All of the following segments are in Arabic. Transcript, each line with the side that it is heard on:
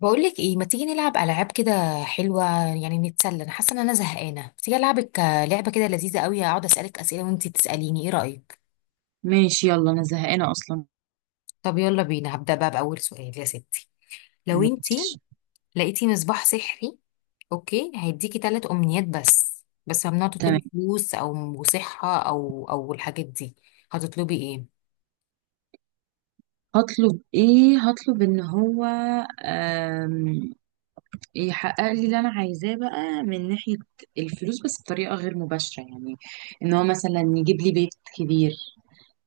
left: بقولك ايه، ما تيجي نلعب العاب كده حلوه؟ يعني نتسلى، انا حاسه ان انا زهقانه، ما تيجي العبك لعبه كده لذيذه قوي. اقعد اسالك اسئله وانتي تساليني، ايه رايك؟
right: ماشي، يلا انا زهقانه اصلا.
left: طب يلا بينا، هبدا بقى باول سؤال يا ستي. لو انتي
right: ماشي.
left: لقيتي مصباح سحري، اوكي هيديكي ثلاث امنيات، بس بس ممنوع
right: تمام.
left: تطلبي فلوس او صحه او الحاجات دي. هتطلبي ايه؟
right: هطلب ايه؟ هطلب ان هو آم، يحقق لي اللي انا عايزاه بقى من ناحيه الفلوس، بس بطريقه غير مباشره، يعني ان هو مثلا يجيب لي بيت كبير،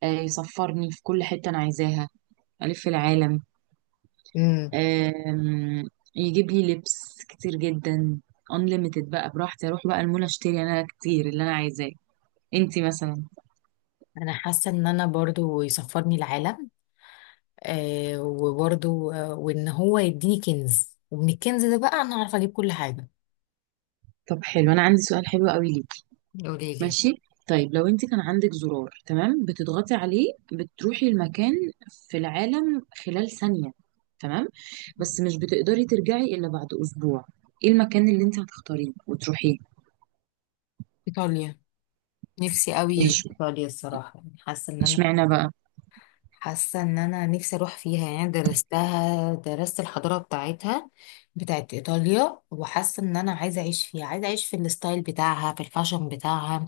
right: يسفرني في كل حته انا عايزاها، الف العالم،
left: امم
right: آم، يجيب لي لبس كتير جدا unlimited، بقى براحتي اروح بقى المول اشتري انا كتير اللي انا عايزاه. انتي مثلا؟
left: انا حاسه ان انا برضو يسفرني العالم، وبرضو وان هو يديني كنز، ومن الكنز ده بقى انا عارفه اجيب كل حاجه.
right: طب حلو، انا عندي سؤال حلو قوي ليكي.
left: قولي لي.
right: ماشي. طيب لو انت كان عندك زرار، تمام، بتضغطي عليه بتروحي المكان في العالم خلال ثانية، تمام، بس مش بتقدري ترجعي إلا بعد أسبوع، ايه المكان اللي انت هتختاريه وتروحيه؟
left: ايطاليا. نفسي قوي
right: ليش؟
left: في ايطاليا الصراحه، يعني حاسه ان انا
right: اشمعنى بقى؟
left: حاسه ان انا نفسي اروح فيها، يعني درستها، درست الحضاره بتاعتها، بتاعت ايطاليا. وحاسه ان انا عايزه اعيش فيها، عايزه اعيش في الستايل بتاعها، في الفاشن بتاعها.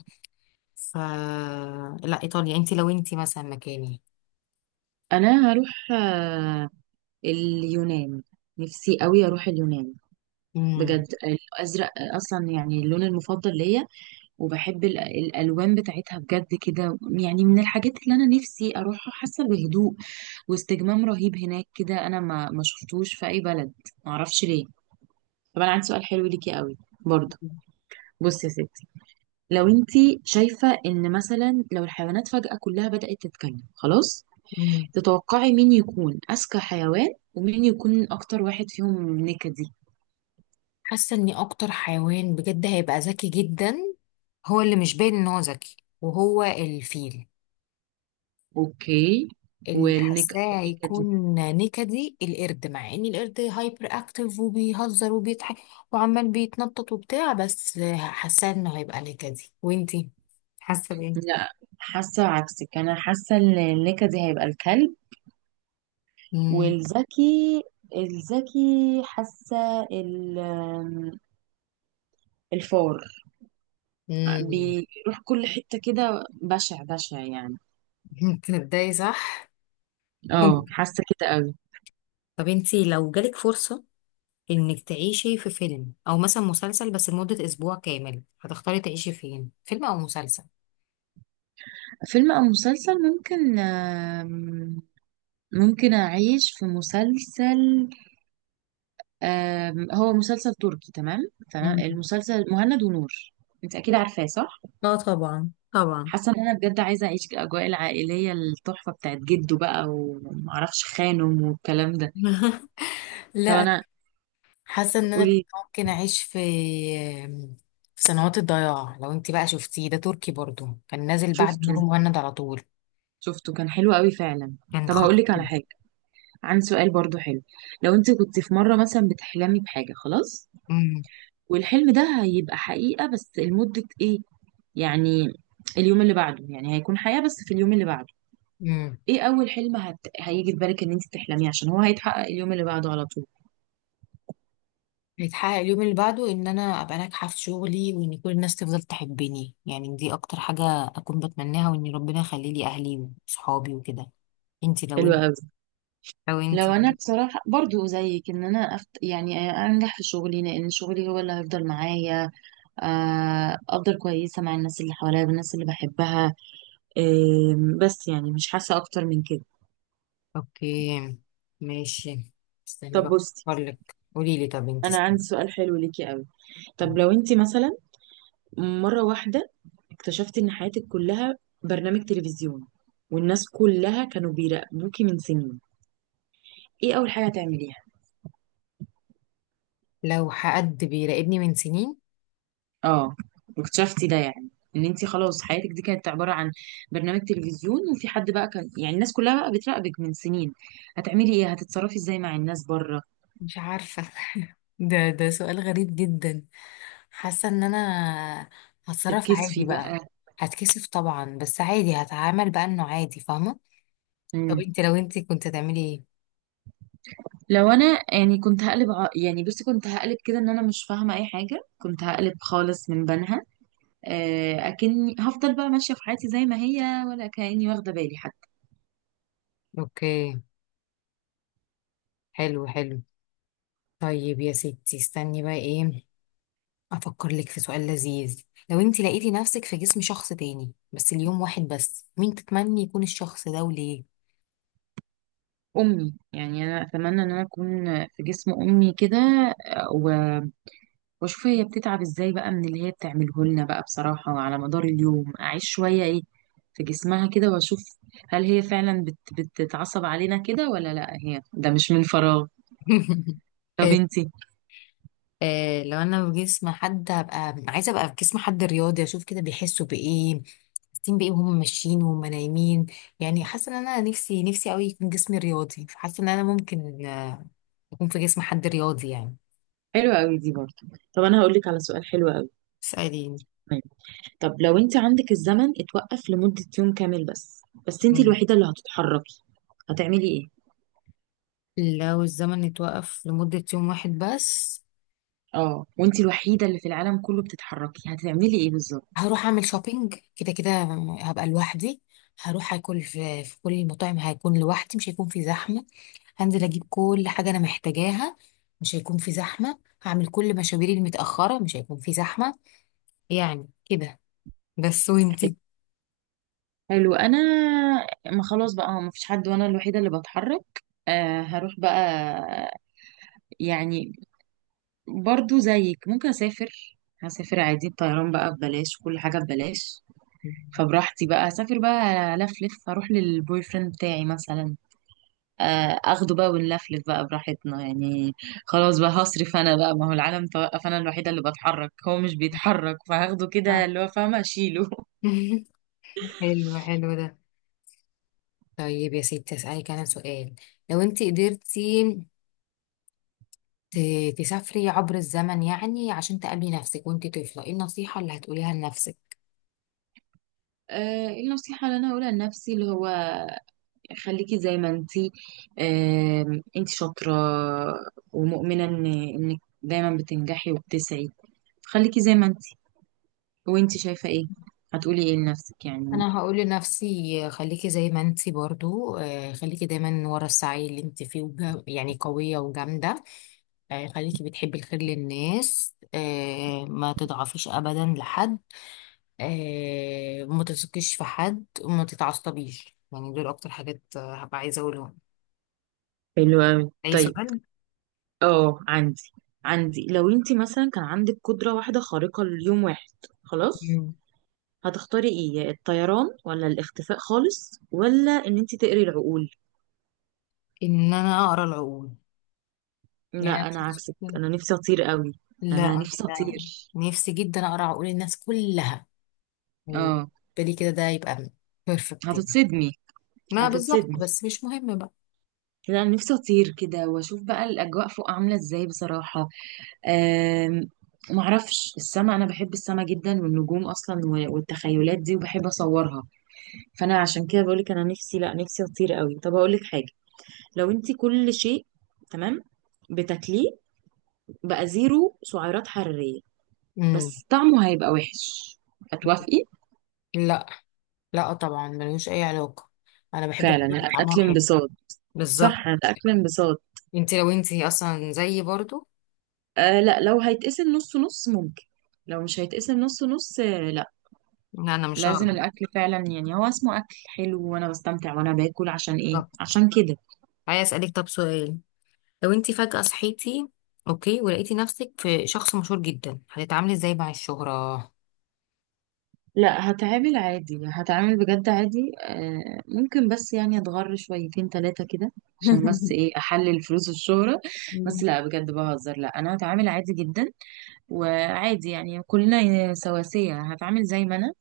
left: ف لا، ايطاليا. لو انت مثلا مكاني؟
right: انا هروح اليونان، نفسي قوي اروح اليونان.
left: امم
right: بجد الازرق اصلا يعني اللون المفضل ليا، وبحب الألوان بتاعتها، بجد كده يعني من الحاجات اللي أنا نفسي أروحها، حاسة بهدوء واستجمام رهيب هناك، كده أنا ما شفتوش في أي بلد، معرفش ليه. طب أنا عندي سؤال حلو ليكي قوي برضه. بصي يا ستي، لو انتي شايفة ان مثلا لو الحيوانات فجأة كلها بدأت تتكلم، خلاص،
left: امم
right: تتوقعي مين يكون أذكى حيوان؟ ومين يكون أكتر واحد فيهم نكدي؟
left: حاسه اني اكتر حيوان بجد هيبقى ذكي جدا، هو اللي مش باين ان هو ذكي، وهو الفيل.
right: أوكي.
left: اللي حاساه
right: والنكد؟
left: هيكون نكدي القرد، مع ان القرد هايبر اكتف وبيهزر وبيضحك وعمال بيتنطط وبتاع، بس حاساه انه هيبقى نكدي. وانتي حاسه بايه؟
right: لا، حاسة عكسك، أنا حاسة إن النكدي دي هيبقى الكلب.
left: امم
right: والذكي، الذكي حاسة الفار،
left: امم
right: بيروح كل حتة كده، بشع بشع يعني.
left: تصدقي، صح.
right: اه، حاسة كده قوي.
left: طب انتي، لو جالك فرصه انك تعيشي في فيلم او مثلا مسلسل بس لمده اسبوع كامل، هتختاري تعيشي فين، فيلم او مسلسل؟
right: فيلم أو مسلسل؟ ممكن ممكن أعيش في مسلسل، هو مسلسل تركي، تمام، تمام،
left: مم.
right: المسلسل مهند ونور، أنت أكيد عارفاه، صح؟
left: اه طبعا طبعا.
right: حاسه ان انا بجد عايزه اعيش الاجواء العائليه التحفه بتاعت جده بقى، ومعرفش خانم، والكلام ده. طب
left: لا،
right: انا.
left: حاسه ان انا
right: قولي.
left: ممكن اعيش في سنوات الضياع، لو انت بقى شفتيه، ده تركي برضو كان نازل بعد
right: شفته،
left: نور مهند على طول.
right: شفته كان حلو قوي فعلا.
left: كان
right: طب هقول لك
left: خطير.
right: على حاجه، عندي سؤال برضو حلو. لو انت كنت في مره مثلا بتحلمي بحاجه، خلاص،
left: امم
right: والحلم ده هيبقى حقيقه بس لمده ايه، يعني اليوم اللي بعده، يعني هيكون حياه بس في اليوم اللي بعده،
left: امم
right: ايه اول حلم هيجي في بالك ان انت تحلميه، عشان هو هيتحقق اليوم اللي بعده على طول؟
left: بيتحقق اليوم اللي بعده ان انا ابقى ناجحه في شغلي، وان كل الناس تفضل تحبني، يعني دي اكتر حاجه اكون بتمناها، وان ربنا يخلي لي اهلي وصحابي وكده. انت لو
right: حلو
left: انت
right: قوي.
left: لو انت
right: لو انا بصراحه برضو زيك، ان انا يعني انجح في شغلي، لان شغلي هو اللي هيفضل معايا، افضل كويسه مع الناس اللي حواليا والناس اللي بحبها، بس يعني مش حاسه اكتر من كده.
left: اوكي، ماشي، استني
right: طب
left: بقى
right: بصي،
left: لك، قولي لي طب انت
right: انا
left: اسمي.
right: عندي سؤال حلو ليكي قوي. طب لو انت مثلا مره واحده اكتشفتي ان حياتك كلها برنامج تلفزيون، والناس كلها كانوا بيراقبوكي من سنين، ايه اول حاجه هتعمليها؟
left: لو حد بيراقبني من سنين.
right: اه، واكتشفتي ده يعني، ان انت خلاص حياتك دي كانت عباره عن برنامج تلفزيون، وفي حد بقى كان يعني الناس كلها بقى بتراقبك من سنين، هتعملي ايه؟ هتتصرفي ازاي مع الناس بره؟
left: مش عارفة. ده سؤال غريب جدا. حاسة ان انا هتصرف عادي
right: تتكسفي
left: بقى.
right: بقى؟
left: هتكسف طبعا، بس عادي، هتعامل بقى انه عادي، فاهمة. طب
right: مم.
left: انت، لو انت كنت هتعملي ايه؟
right: لو انا، يعني كنت هقلب يعني بصي كنت هقلب كده ان انا مش فاهمه اي حاجه، كنت هقلب خالص من بنها، اكني هفضل بقى ماشيه في حياتي زي ما هي، ولا كاني واخده بالي حتى.
left: اوكي، حلو حلو. طيب يا ستي، استني بقى ايه، افكر لك في سؤال لذيذ. لو انت لقيتي نفسك في جسم شخص تاني بس اليوم واحد بس، مين تتمني يكون الشخص ده وليه؟
right: امي، يعني انا اتمنى ان انا اكون في جسم امي كده، واشوف هي بتتعب ازاي بقى من اللي هي بتعمله لنا بقى، بصراحة على مدار اليوم اعيش شوية ايه في جسمها كده، واشوف هل هي فعلا بتتعصب علينا كده، ولا لا هي ده مش من فراغ. طب
left: حلو.
right: انتي؟
left: لو انا في جسم حد، هبقى عايزه ابقى في جسم حد رياضي، اشوف كده بيحسوا بايه، حاسين بايه وهم ماشيين وهم نايمين. يعني حاسه ان انا نفسي نفسي قوي يكون جسمي رياضي، فحاسه ان انا ممكن اكون في جسم حد رياضي يعني.
right: حلوة قوي دي برضه. طب انا هقول لك على سؤال حلو قوي.
left: اسالي.
right: طب لو انت عندك الزمن اتوقف لمدة يوم كامل بس، بس انت
left: مم.
right: الوحيدة اللي هتتحركي، هتعملي ايه؟
left: لو الزمن اتوقف لمده يوم واحد بس،
right: اه، وانت الوحيدة اللي في العالم كله بتتحركي، هتعملي ايه بالظبط؟
left: هروح اعمل شوبينج كده كده، هبقى لوحدي. هروح اكل في كل المطاعم، هيكون لوحدي، مش هيكون في زحمه. هنزل اجيب كل حاجه انا محتاجاها، مش هيكون في زحمه، هعمل كل مشاويري المتاخره، مش هيكون في زحمه، يعني كده بس. وانتي؟
right: حلو. انا، ما خلاص بقى، ما فيش حد وانا الوحيده اللي بتحرك، آه هروح بقى، يعني برضو زيك ممكن اسافر، هسافر عادي، الطيران بقى ببلاش، كل حاجه ببلاش، فبراحتي بقى اسافر بقى، الف لف، اروح للبوي فريند بتاعي مثلا، آه اخده بقى ونلفلف بقى براحتنا يعني، خلاص بقى هصرف انا بقى، ما هو العالم توقف، انا الوحيده اللي بتحرك، هو مش بيتحرك، فهاخده كده
left: صح.
right: اللي هو فاهمه اشيله.
left: حلو حلو ده. طيب يا ستي، اسالك انا سؤال. لو انت قدرتي تسافري عبر الزمن يعني عشان تقابلي نفسك وانت طفله، ايه النصيحه اللي هتقوليها لنفسك؟
right: إيه النصيحة اللي أنا هقولها لنفسي؟ اللي هو خليكي زي ما انتي، انتي شاطرة ومؤمنة ان انك دايما بتنجحي وبتسعي، خليكي زي ما انتي. وانتي شايفة ايه؟ هتقولي ايه لنفسك يعني؟
left: انا هقول لنفسي، خليكي زي ما انت برضو، خليكي دايما ورا السعي اللي انت فيه يعني قويه وجامده، خليكي بتحبي الخير للناس، ما تضعفيش ابدا لحد، وما تثقيش في حد وما تتعصبيش، يعني دول اكتر حاجات هبقى عايزه اقولهم.
right: حلو اوي.
left: اي
right: طيب.
left: سؤال؟
right: اه عندي، لو انتي مثلا كان عندك قدرة واحدة خارقة ليوم واحد، خلاص،
left: مم.
right: هتختاري ايه؟ يا الطيران ولا الاختفاء خالص، ولا ان انتي تقري العقول؟
left: ان انا اقرا العقول. يعني أنا
right: لا انا عكسك، انا نفسي اطير قوي.
left: لا
right: انا
left: انا
right: نفسي
left: لا.
right: اطير.
left: نفسي جدا اقرا عقول الناس كلها،
right: اه.
left: بالي كده، ده يبقى بيرفكت يعني.
right: هتتصدمي.
left: ما بالظبط،
right: هتتصدمي.
left: بس مش مهم بقى.
right: لا أنا نفسي اطير كده واشوف بقى الاجواء فوق عامله ازاي بصراحه. أم... معرفش، السما، انا بحب السما جدا، والنجوم اصلا، والتخيلات دي، وبحب اصورها، فانا عشان كده بقولك انا نفسي، لا نفسي اطير قوي. طب اقولك حاجه، لو انت كل شيء، تمام، بتاكليه بقى زيرو سعرات حراريه،
left: مم.
right: بس طعمه هيبقى وحش، هتوافقي؟
left: لا، لا طبعا ملوش اي علاقه، انا بحب
right: فعلا،
left: الحاجات اللي طعمها
right: الاكل
left: حلو.
right: انبساط.
left: بالظبط.
right: صح، الاكل انبساط.
left: لو انت اصلا زيي برضو؟
right: آه لا، لو هيتقسم نص نص ممكن، لو مش هيتقسم نص نص، لا.
left: لا انا مش
right: لازم
left: هقدر.
right: الاكل فعلا، يعني هو اسمه اكل حلو، وانا بستمتع وانا باكل، عشان ايه؟
left: طب
right: عشان كده.
left: عايز اسالك طب سؤال، لو انت فجاه صحيتي اوكي ولقيتي نفسك في شخص مشهور جدا، هتتعاملي ازاي مع الشهرة؟
right: لا، هتعامل عادي، هتعامل بجد عادي، آه ممكن بس يعني اتغر شويتين ثلاثة كده، عشان بس ايه، احلل فلوس الشهرة، بس
left: مم.
right: لا بجد بهزر، لا انا هتعامل عادي جدا، وعادي يعني كلنا سواسية، هتعامل زي ما انا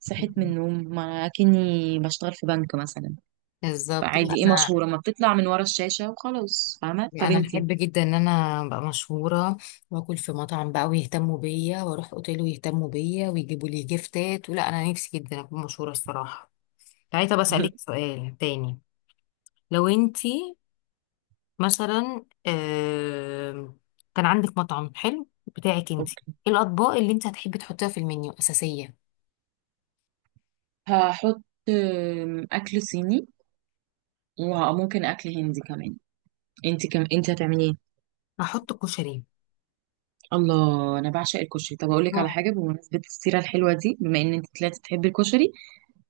right: صحيت من النوم، ما كني بشتغل في بنك مثلا،
left: بالظبط.
right: فعادي، ايه،
left: انا
right: مشهورة، ما بتطلع من ورا الشاشة وخلاص، فاهمة؟ طب
left: انا بحب
right: انتي؟
left: جدا ان انا ابقى مشهوره، واكل في مطعم بقى ويهتموا بيا واروح اوتيل ويهتموا بيا ويجيبوا لي جيفتات، ولا انا نفسي جدا اكون مشهوره الصراحه. تعالي طب اسالك سؤال تاني. لو انت مثلا كان عندك مطعم حلو بتاعك انت،
right: اوكي.
left: ايه الاطباق اللي انت هتحبي تحطيها في المنيو اساسيه؟
right: هحط اكل صيني، وممكن اكل هندي كمان. انت كم؟ انت هتعملي ايه؟
left: هحط كشري.
right: الله، انا بعشق الكشري. طب اقول لك على
left: اه.
right: حاجه، بمناسبه السيره الحلوه دي، بما ان انت طلعتي تحبي الكشري،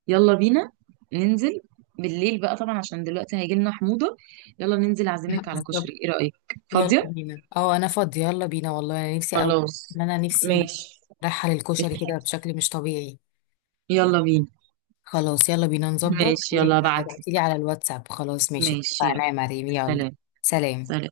right: يلا بينا ننزل بالليل بقى، طبعا عشان دلوقتي هيجي لنا حموضه، يلا ننزل، اعزمك على
left: بالظبط.
right: كشري، ايه رايك؟
left: يلا
right: فاضيه؟
left: بينا، اه انا فاضي، يلا بينا، والله انا نفسي قوي
right: خلاص،
left: ان انا نفسي
right: ماشي،
left: رايحه للكشري كده
right: اتفقنا.
left: بشكل مش طبيعي.
right: يلا بينا.
left: خلاص، يلا بينا نظبط
right: ماشي، يلا، ابعتلي.
left: وابعتيلي على الواتساب. خلاص ماشي،
right: ماشي
left: اتفقنا
right: يلا.
left: يا مريم. يلا،
right: سلام.
left: سلام.
right: سلام.